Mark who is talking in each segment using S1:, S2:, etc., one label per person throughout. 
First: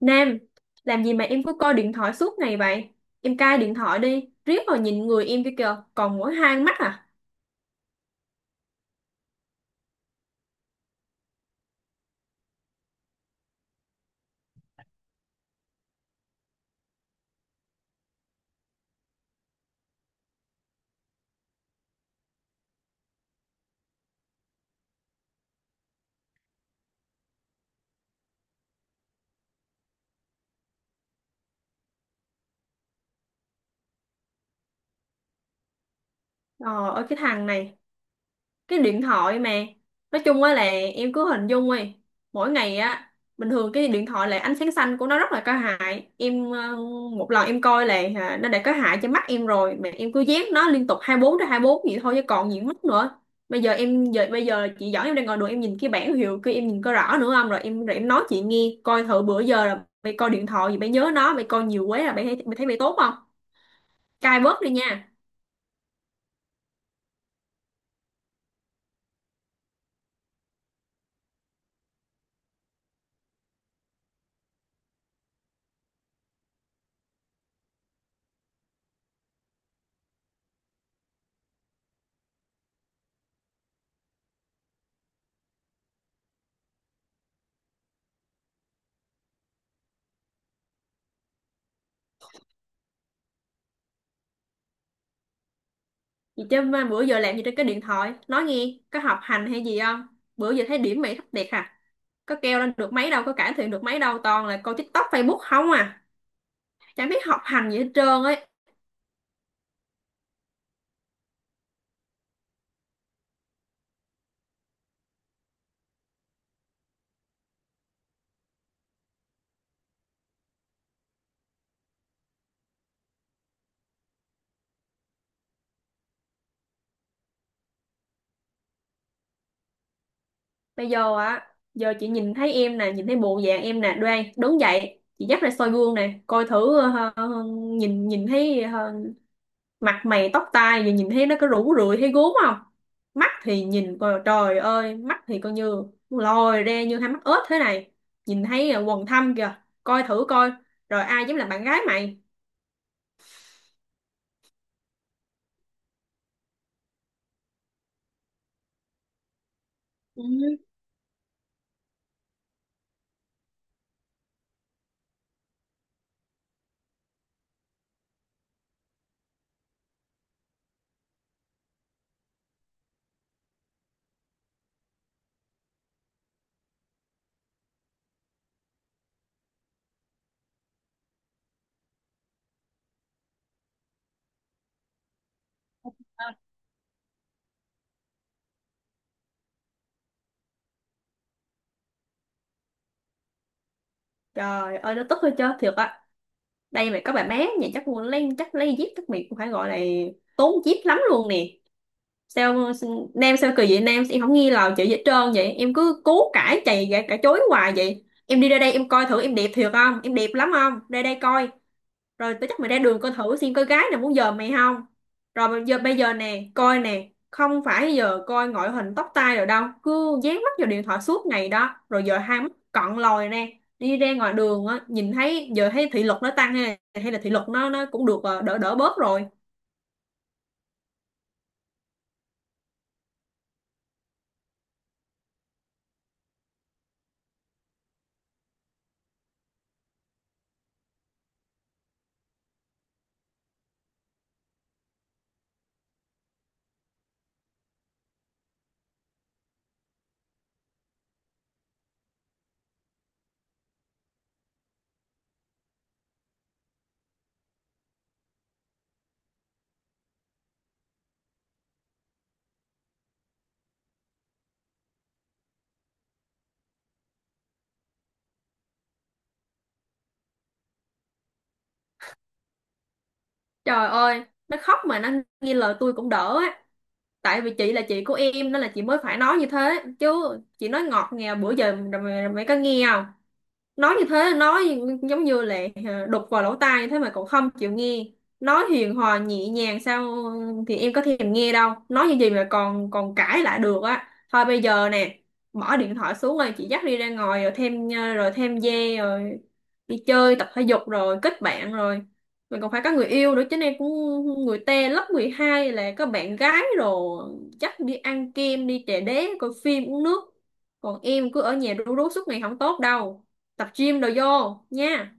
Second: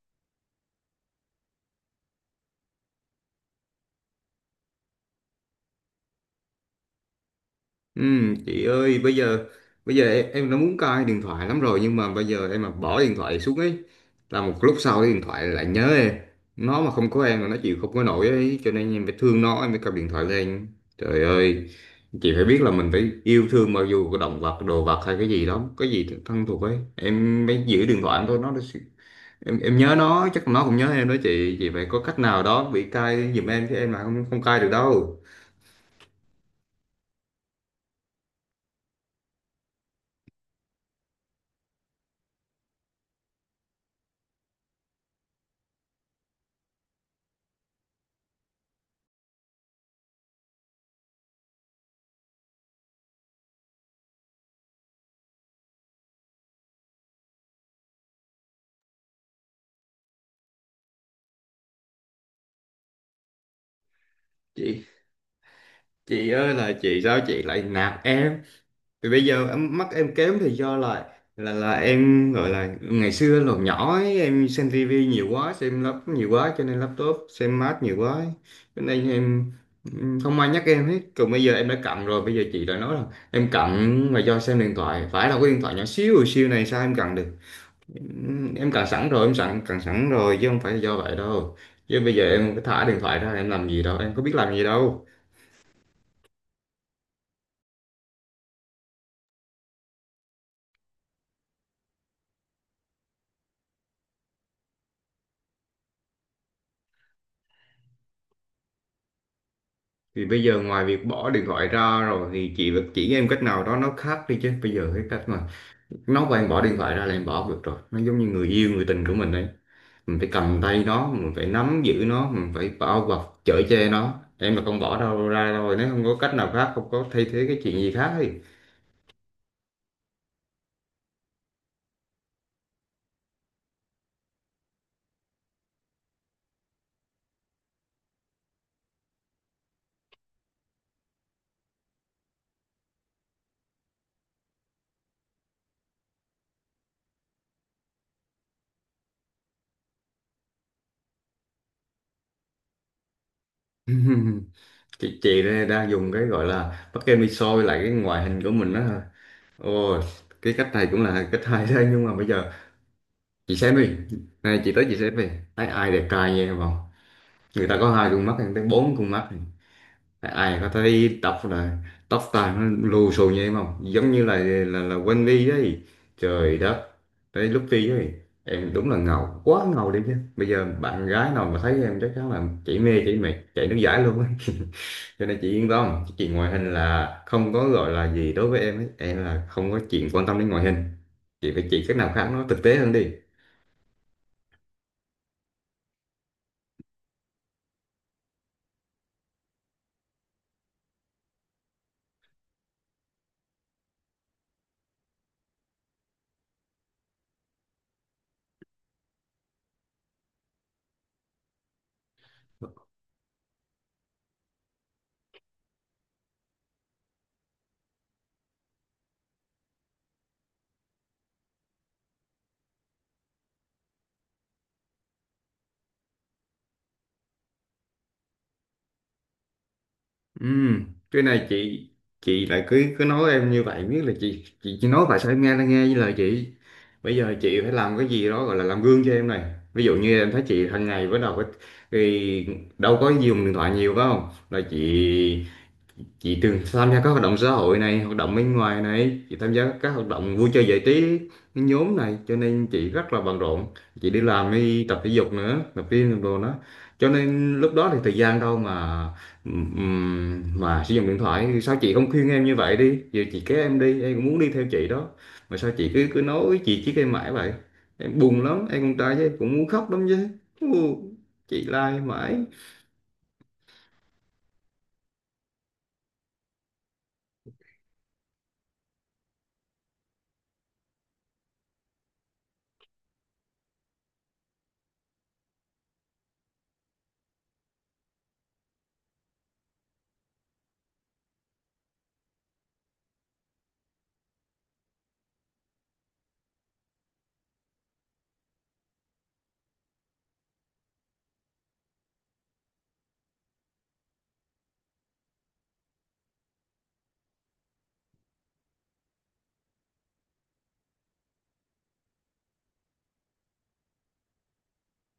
S1: Nam, làm gì mà em cứ coi điện thoại suốt ngày vậy? Em cai điện thoại đi, riết rồi nhìn người em kia kìa, còn mỗi hai con mắt à?
S2: Ừ, chị ơi, bây giờ em đã muốn cai điện thoại lắm rồi, nhưng mà bây giờ em mà bỏ điện thoại xuống ấy là một lúc sau cái điện thoại lại nhớ em. Nó mà không có em là nó chịu không có nổi ấy, cho nên em phải thương nó, em phải cầm điện thoại lên. Trời ơi, chị phải biết là mình phải yêu thương, mặc dù có động vật, đồ vật hay cái gì đó, cái gì thân thuộc ấy em mới giữ điện thoại em thôi. Nó, em nhớ nó, chắc nó cũng nhớ em đó chị. Chị phải có cách nào đó bị cai giùm em chứ, em là không không cai được đâu.
S1: Ờ, ơi cái thằng này, cái điện thoại mà nói chung á là em cứ hình dung đi. Mỗi ngày á, bình thường cái điện thoại là ánh sáng xanh của nó rất là có hại em. Ờ, Một lần em coi là nó đã có hại cho mắt em rồi mà em cứ dán nó liên tục 24 tới 24 vậy thôi chứ còn gì mất nữa. Bây giờ em giờ bây giờ chị giỏi, em đang ngồi đường em nhìn cái bảng hiệu kia em nhìn có rõ nữa không? Rồi em nói chị nghe coi thử bữa giờ là mày coi điện thoại gì, mày nhớ nó, mày coi nhiều quá là mày thấy mày tốt không? Cai bớt đi
S2: chị
S1: nha.
S2: chị ơi là chị, sao chị lại nạt em? Thì bây giờ em mắt em kém thì do là, là em gọi là ngày xưa lúc nhỏ ấy, em xem tivi nhiều quá, xem laptop nhiều quá, cho nên laptop xem mát nhiều quá ấy. Cho nên em, không ai nhắc em hết. Còn bây giờ em đã cận rồi, bây giờ chị lại nói là em cận mà do xem điện thoại. Phải là cái điện thoại nhỏ xíu xíu này sao em cận được? Em cận sẵn rồi, em sẵn cận sẵn rồi chứ không phải là do vậy đâu. Chứ bây giờ em cứ thả điện thoại ra em làm gì đâu, em có biết làm gì đâu?
S1: Vậy chứ mà bữa giờ làm gì trên cái điện thoại? Nói nghe, có học hành hay gì không? Bữa giờ thấy điểm mày thấp đẹp à? Có kêu lên được mấy đâu, có cải thiện được mấy đâu, toàn là coi TikTok, Facebook không à. Chẳng biết học hành gì hết trơn ấy.
S2: Thì bây giờ ngoài việc bỏ điện thoại ra rồi thì chị vẫn chỉ em cách nào đó nó khác đi, chứ bây giờ cái cách mà nó bảo em bỏ điện thoại ra là em bỏ không được rồi. Nó giống như người yêu, người tình của mình đấy, mình phải cầm tay nó, mình phải nắm giữ nó, mình phải bao bọc chở che nó. Em mà không bỏ đâu ra, rồi nếu không có cách nào khác, không có thay thế cái chuyện gì khác thì...
S1: Bây giờ á, giờ chị nhìn thấy em nè, nhìn thấy bộ dạng em nè, đoan, đứng dậy, chị dắt ra soi gương nè, coi thử nhìn nhìn thấy mặt mày tóc tai giờ nhìn thấy nó có rũ rượi thấy gốm không? Mắt thì nhìn coi, trời ơi, mắt thì coi như lồi ra như hai mắt ếch thế này, nhìn thấy quần thâm kìa, coi thử coi, rồi ai dám làm bạn gái mày?
S2: Chị, đây đang dùng cái gọi là bắt em đi soi lại cái ngoại hình của mình đó thôi. Ôi,
S1: Ừ.
S2: cái cách này cũng là cách hay đấy, nhưng mà bây giờ chị xem đi, này chị tới chị xem đi, thấy ai đẹp trai nha em không? Người ta có hai con mắt, người ta bốn con mắt. Ai ai có thấy tóc là tóc tai nó lù xù như em không? Giống như là, là quên đi đấy. Trời đất. Tới lúc đi ấy, em đúng là ngầu quá ngầu đi, chứ bây giờ bạn gái nào mà thấy em chắc chắn là chỉ mê chỉ mệt chạy nước giải luôn ấy. Cho nên chị yên tâm chị, ngoại hình là không có gọi là gì đối với em ấy, em là không có chuyện quan tâm đến ngoại hình. Chị phải chỉ cách nào khác nó thực tế hơn đi.
S1: Trời ơi, nó tức hơi chết thiệt á. Đây mày có bà bé nhà chắc mua lấy chắc lấy dép chắc mày cũng phải gọi là tốn dép lắm luôn nè. Sao Nam, sao kỳ vậy Nam, em không nghi lời chị gì hết trơn vậy, em cứ cố cãi cãi chối hoài vậy. Em đi ra đây em coi thử em đẹp thiệt không, em đẹp lắm không, ra đây coi. Rồi tao chắc mày ra đường coi thử xem có gái nào muốn giờ mày không. Rồi bây giờ nè coi nè, không phải giờ coi ngoại hình tóc tai rồi đâu, cứ dán mắt vào điện thoại suốt ngày đó rồi giờ hai mắt cận lòi nè. Đi ra ngoài đường á nhìn thấy giờ thấy thị lực nó tăng hay hay là thị lực nó cũng được đỡ đỡ bớt rồi.
S2: Ừm, cái này chị lại cứ cứ nói em như vậy. Biết là chị chỉ nói vậy sao em nghe là nghe với lời chị. Bây giờ chị phải làm cái gì đó gọi là làm gương cho em này. Ví dụ như em thấy chị hàng ngày bắt đầu thì đâu có dùng điện thoại nhiều, phải không là chị. Chị từng tham gia các hoạt động xã hội này, hoạt động bên ngoài này, chị tham gia các hoạt động vui chơi giải trí nhóm này, cho nên chị rất là bận rộn. Chị đi làm, đi tập thể dục nữa, tập gym đồ đó, cho nên lúc đó thì thời gian đâu mà sử dụng điện thoại. Sao chị không khuyên em như vậy đi? Giờ chị kéo em đi em cũng muốn đi theo chị đó, mà sao chị cứ cứ nói chị chỉ em mãi vậy? Em buồn lắm, em con trai chứ cũng muốn khóc lắm chứ. Ù, chị la em mãi.
S1: Trời ơi, nó khóc mà nó nghe lời tôi cũng đỡ á. Tại vì chị là chị của em nên là chị mới phải nói như thế, chứ chị nói ngọt ngào bữa giờ rồi mày có nghe không? Nói như thế, nói giống như là đục vào lỗ tai như thế mà cậu không chịu nghe, nói hiền hòa nhẹ nhàng sao? Thì em có thèm nghe đâu, nói như gì mà còn còn cãi lại được á. Thôi bây giờ nè, mở điện thoại xuống rồi chị dắt đi ra ngoài rồi thêm rồi thêm dê rồi đi chơi tập thể dục rồi kết bạn rồi. Mình còn phải có người yêu nữa chứ, em cũng người ta lớp 12 là có bạn gái rồi, dắt đi ăn kem đi trà đế coi phim uống nước. Còn em cứ ở nhà rú rú suốt ngày không tốt đâu, tập gym đồ vô nha.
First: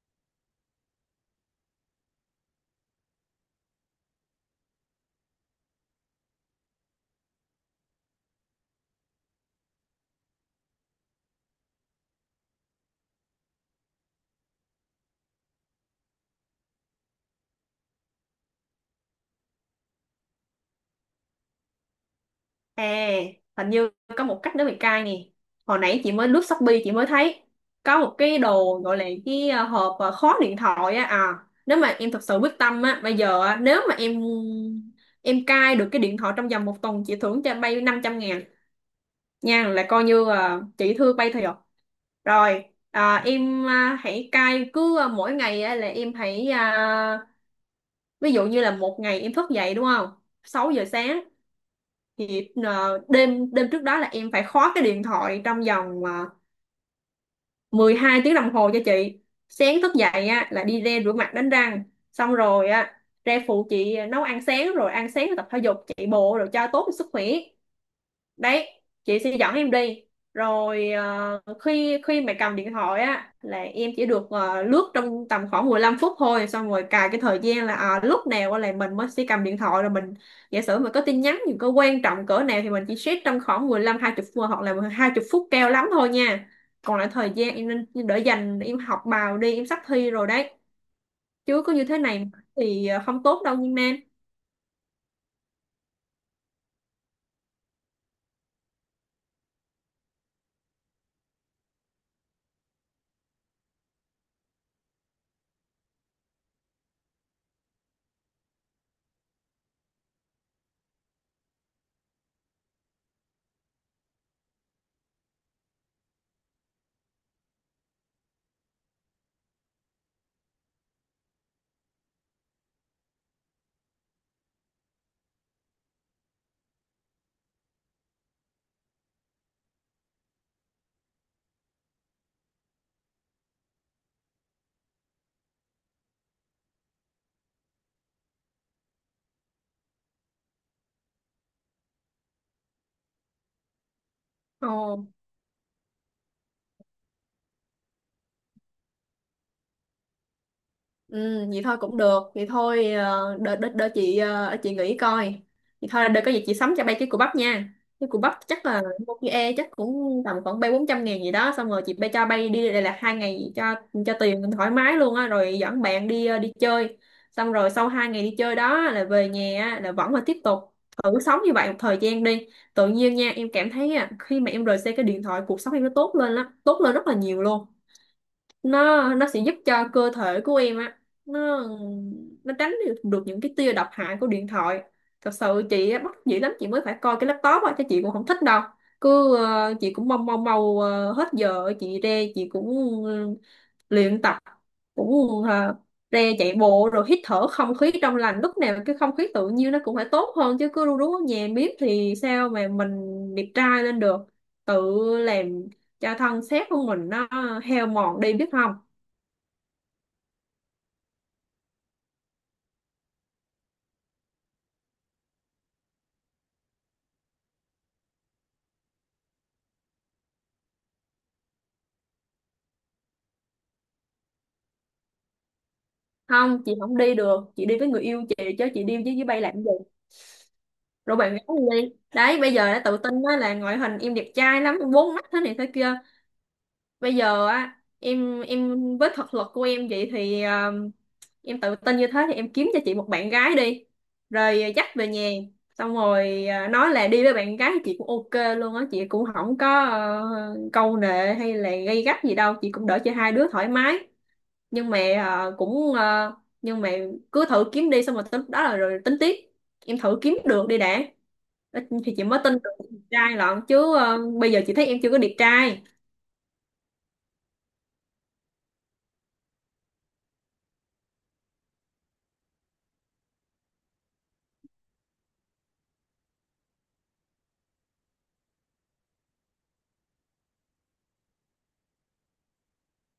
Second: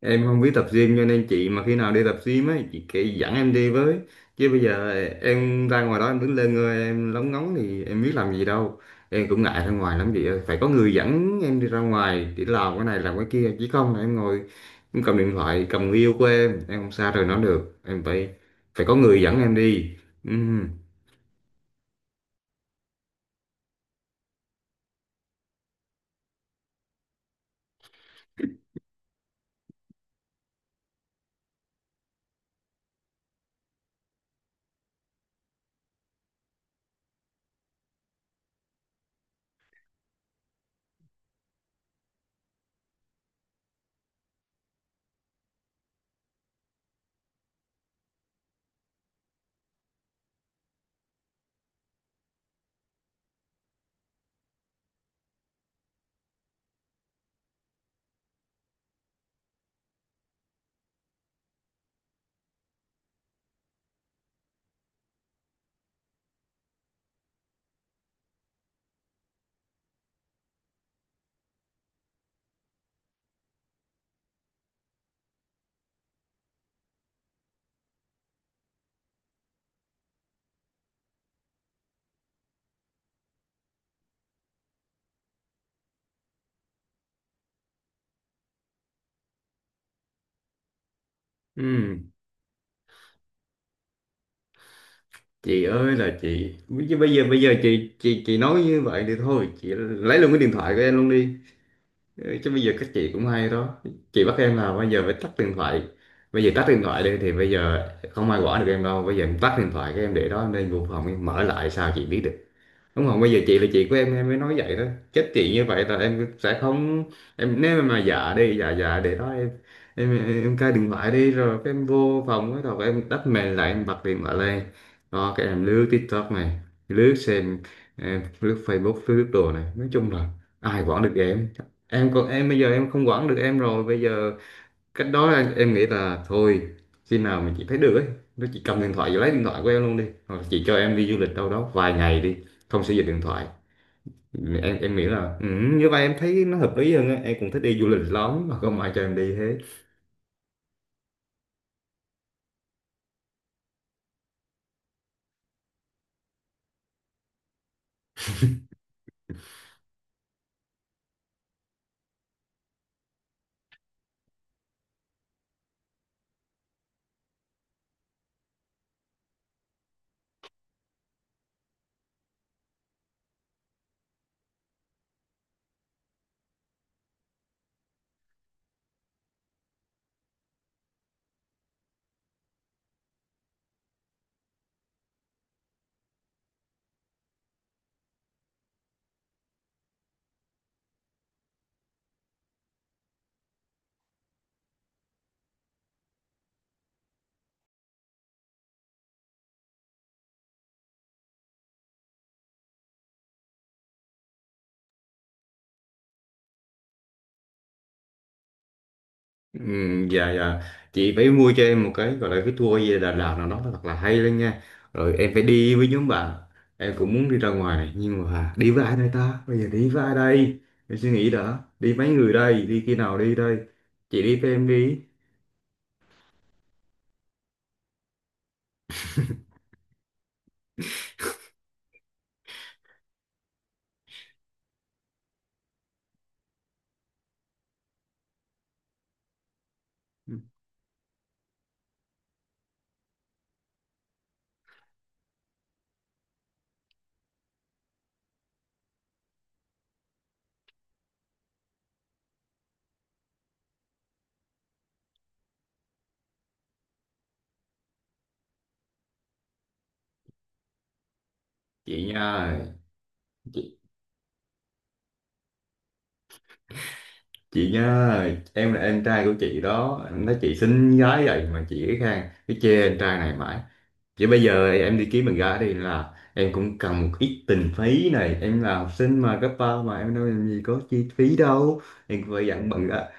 S2: Em không biết tập gym, cho nên chị mà khi nào đi tập gym ấy chị kể dẫn em đi với. Chứ bây giờ em ra ngoài đó em đứng lên ngơi em lóng ngóng thì em biết làm gì đâu. Em cũng ngại ra ngoài lắm chị ơi, phải có người dẫn em đi ra ngoài để làm cái này làm cái kia, chứ không là em ngồi em cầm điện thoại, cầm người yêu của em không xa rời nó được, em phải phải có người dẫn em đi. Ừm,
S1: À, hình như có một cách nữa mày cai nè. Hồi nãy chị mới lướt Shopee, chị mới thấy có một cái đồ gọi là cái hộp khóa điện thoại á. À, nếu mà em thật sự quyết tâm á, bây giờ á, nếu mà em cai được cái điện thoại trong vòng một tuần chị thưởng cho bay 500 ngàn nha, là coi như chị thưa bay thiệt. Rồi em hãy cai cứ mỗi ngày á là em hãy ví dụ như là một ngày em thức dậy đúng không, 6 giờ sáng, thì đêm đêm trước đó là em phải khóa cái điện thoại trong vòng 12 tiếng đồng hồ cho chị. Sáng thức dậy á là đi ra rửa mặt đánh răng xong rồi á ra phụ chị nấu ăn sáng rồi tập thể dục chạy bộ rồi cho tốt cho sức khỏe đấy, chị sẽ dẫn em đi. Rồi khi khi mà cầm điện thoại á là em chỉ được lướt trong tầm khoảng 15 phút thôi, xong rồi cài cái thời gian là lúc nào á là mình mới sẽ cầm điện thoại rồi mình giả sử mình có tin nhắn gì có quan trọng cỡ nào thì mình chỉ check trong khoảng 15 20 phút hoặc là 20 phút cao lắm thôi nha. Còn lại thời gian em nên đỡ dành em học bài đi, em sắp thi rồi đấy. Chứ cứ như thế
S2: ừm.
S1: này thì không tốt đâu nhưng em.
S2: Chị ơi là chị, chứ bây giờ chị nói như vậy thì thôi chị lấy luôn cái điện thoại của em luôn đi. Ừ, chứ bây giờ các chị cũng hay đó, chị bắt em là bây giờ phải tắt điện thoại. Bây giờ tắt điện thoại đi thì bây giờ không ai quản được em đâu, bây giờ em tắt điện thoại các em để đó em lên vô phòng em mở lại sao chị biết được? Đúng không? Bây giờ chị là chị của em mới nói vậy đó. Chết chị, như vậy là em sẽ không, em nếu mà dạ đi, dạ dạ để đó em cai điện thoại đi rồi cái em vô phòng cái đầu em đắp mền lại em bật điện thoại lên. Đó cái em lướt TikTok này, lướt xem, em lướt Facebook lướt đồ này, nói chung là ai quản được Em còn em bây giờ em không quản được em rồi bây giờ. Cách đó là em nghĩ là thôi, khi nào mình chỉ thấy được ấy nó chỉ cầm điện thoại và lấy điện thoại của em luôn đi, hoặc là chị cho em đi du lịch đâu đó vài ngày đi, không sử dụng điện thoại. Em
S1: Ồ.
S2: nghĩ là, như vậy em thấy nó hợp lý hơn á, em cũng thích đi du lịch lắm mà không ai cho em đi thế.
S1: Ừ, vậy thôi cũng được. Vậy thôi đợi đợi đợi chị chị nghĩ coi. Vậy thôi đợi có gì chị sắm cho bay cái củ bắp nha. Cái củ bắp chắc là một cái e chắc cũng tầm khoảng bay 400 ngàn gì đó, xong rồi chị bay cho bay đi đây là hai ngày, cho tiền thoải mái luôn á rồi dẫn bạn đi đi chơi. Xong rồi sau hai ngày đi chơi đó là về nhà á, là vẫn là tiếp tục thử sống như vậy một thời gian đi. Tự nhiên nha, em cảm thấy á, khi mà em rời xa cái điện thoại cuộc sống em nó tốt lên lắm, tốt lên rất là nhiều luôn. Nó sẽ giúp cho cơ thể của em á, nó nó tránh được được những cái tia độc hại của điện thoại. Thật sự chị á, bất dĩ lắm chị mới phải coi cái laptop á chứ chị cũng không thích đâu. Cứ chị cũng mong mong mau hết giờ chị ra chị cũng ờ, luyện tập cũng ra chạy bộ rồi hít thở không khí trong lành, lúc nào cái không khí tự nhiên nó cũng phải tốt hơn chứ cứ ru rú ở nhà miết thì sao mà mình đẹp trai lên được, tự làm cho thân xác của mình nó heo mòn đi biết không.
S2: Ừ, dạ dạ. Chị phải mua cho em một cái gọi là cái tour về Đà Lạt nào đó, nó thật là hay lên nha, rồi em phải đi với nhóm bạn. Em cũng muốn đi ra ngoài này nhưng mà đi với ai đây ta, bây giờ đi với ai đây? Em suy nghĩ đã, đi mấy người đây, đi khi nào đi đây? Chị đi với em đi.
S1: Không, chị không đi được, chị đi với người yêu chị chứ chị đi với bay làm gì. Rồi bạn gái đi đi. Đấy bây giờ đã tự tin đó, là ngoại hình em đẹp trai lắm em bốn mắt thế này thế kia. Bây giờ á em với thực lực của em vậy thì em tự tin như thế thì em kiếm cho chị một bạn gái đi, rồi dắt về nhà xong rồi nói là đi với bạn gái, chị cũng ok luôn á, chị cũng không có câu nệ hay là gay gắt gì đâu, chị cũng đỡ cho hai đứa thoải mái. Nhưng mà ờ, cũng ờ, nhưng mà Cứ thử kiếm đi xong rồi tới lúc đó là rồi tính tiếp, em thử kiếm được đi đã,
S2: Chị
S1: thì chị
S2: nha
S1: mới tin
S2: ơi.
S1: được đẹp trai lận
S2: chị,
S1: chứ. Ờ, Bây giờ chị thấy em chưa có đẹp trai.
S2: chị nha ơi, em là em trai của chị đó, em nói chị xinh gái vậy mà chị cái khang cái chê em trai này mãi. Chứ bây giờ em đi kiếm bạn gái đi là em cũng cần một ít tình phí này, em là học sinh mà cấp ba mà em đâu làm gì có chi phí đâu. Em phải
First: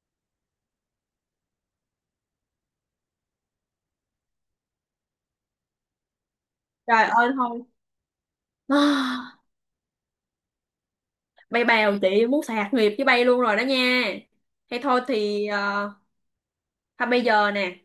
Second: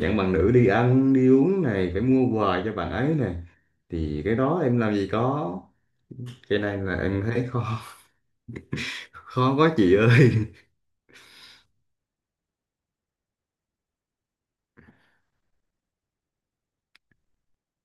S2: dặn bằng nữ đi ăn đi uống này, phải mua quà cho bạn ấy này, thì cái đó em làm gì có. Cái này là
S1: Trời
S2: em
S1: ơi
S2: thấy
S1: thôi.
S2: khó. Khó quá chị ơi.
S1: Bay bèo, chị muốn sạc nghiệp với bay luôn rồi đó nha. Hay thôi thì thôi bây giờ nè,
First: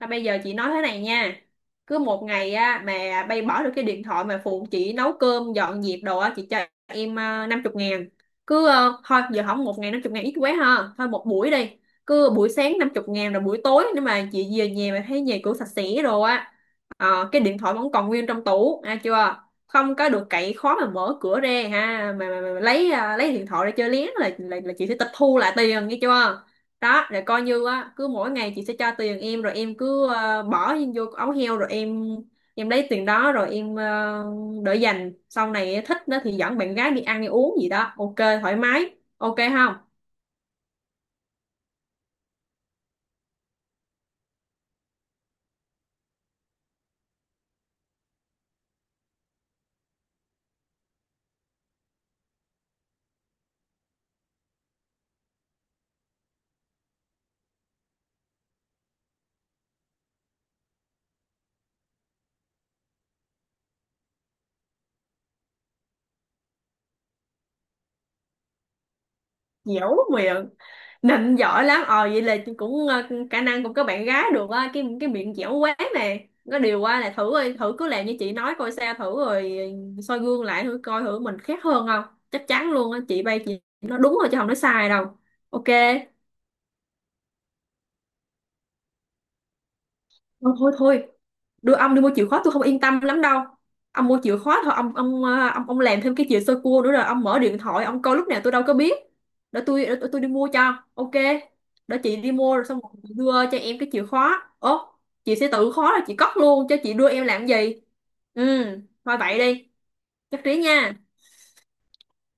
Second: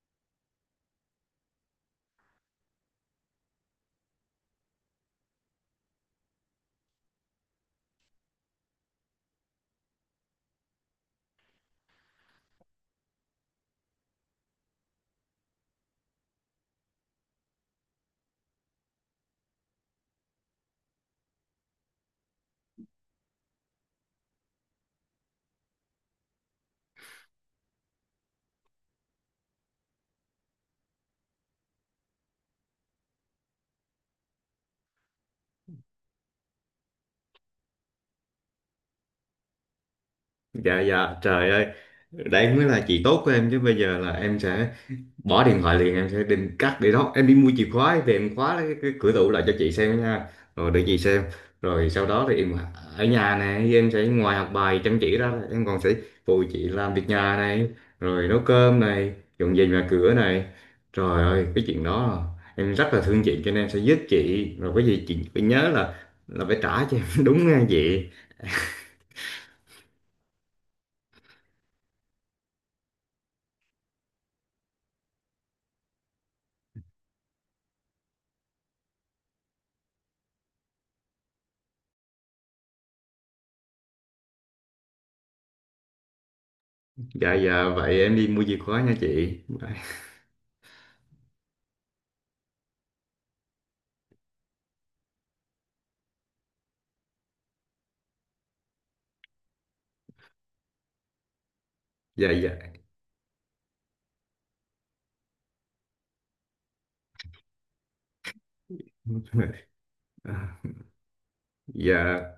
S1: thôi bây giờ chị nói thế này nha. Cứ một ngày á mà bay bỏ được cái điện thoại mà phụ chị nấu cơm, dọn dẹp đồ á, chị cho em năm chục ngàn. Cứ thôi giờ không, một ngày năm chục ngàn ít quá ha. Thôi một buổi đi. Cứ buổi sáng năm chục ngàn rồi buổi tối nếu mà chị về nhà mà thấy nhà cửa sạch sẽ rồi á, cái điện thoại vẫn còn nguyên trong tủ, à chưa? Không có được cậy khó mà mở cửa ra ha, mà lấy lấy điện thoại ra chơi lén là, là chị sẽ tịch thu lại tiền nghe chưa? Đó rồi coi như á cứ mỗi ngày chị sẽ cho tiền em, rồi em cứ bỏ vô ống heo rồi em lấy tiền đó rồi em đỡ dành sau này thích nó thì dẫn bạn gái đi ăn đi uống gì đó, ok thoải mái, ok không?
S2: Dạ dạ, trời ơi, đấy mới là chị tốt của em chứ. Bây giờ là em sẽ bỏ điện thoại liền, em sẽ định cắt để đó em đi mua chìa khóa về em khóa cái cửa tủ lại cho chị xem nha. Rồi để chị xem, rồi sau đó thì em ở nhà này em sẽ ngoài học bài chăm chỉ ra em còn sẽ phụ chị làm việc nhà này, rồi nấu cơm này, dọn dẹp nhà cửa này. Trời ơi cái chuyện đó là em rất là thương chị cho nên em sẽ giúp chị, rồi cái gì chị phải nhớ là phải trả cho em đúng nghe chị.
S1: Dẻo miệng, nịnh giỏi lắm. Ờ vậy là chị cũng khả năng cũng có bạn gái được á, cái miệng dẻo quá nè. Có điều qua là thử đi, thử cứ làm như chị nói coi sao, thử rồi soi gương lại thử coi thử mình khác hơn không. Chắc chắn luôn á, chị bay chị nó đúng rồi chứ không nói sai đâu. Ok.
S2: Dạ dạ, vậy em đi mua chìa khóa nha chị.
S1: Thôi thôi thôi, đưa ông đi mua chìa khóa tôi không yên tâm lắm đâu. Ông mua chìa khóa thôi ông ông làm thêm cái chìa sơ cua nữa rồi ông mở điện thoại ông coi lúc nào tôi đâu có biết. Tôi đi mua cho ok. Để chị
S2: Dạ
S1: đi
S2: dạ.
S1: mua rồi xong rồi chị đưa cho em cái chìa khóa ố. Chị sẽ tự khóa rồi chị cất luôn cho, chị đưa em làm gì. Ừ. Thôi vậy đi. Chắc trí
S2: À,
S1: nha.
S2: dạ.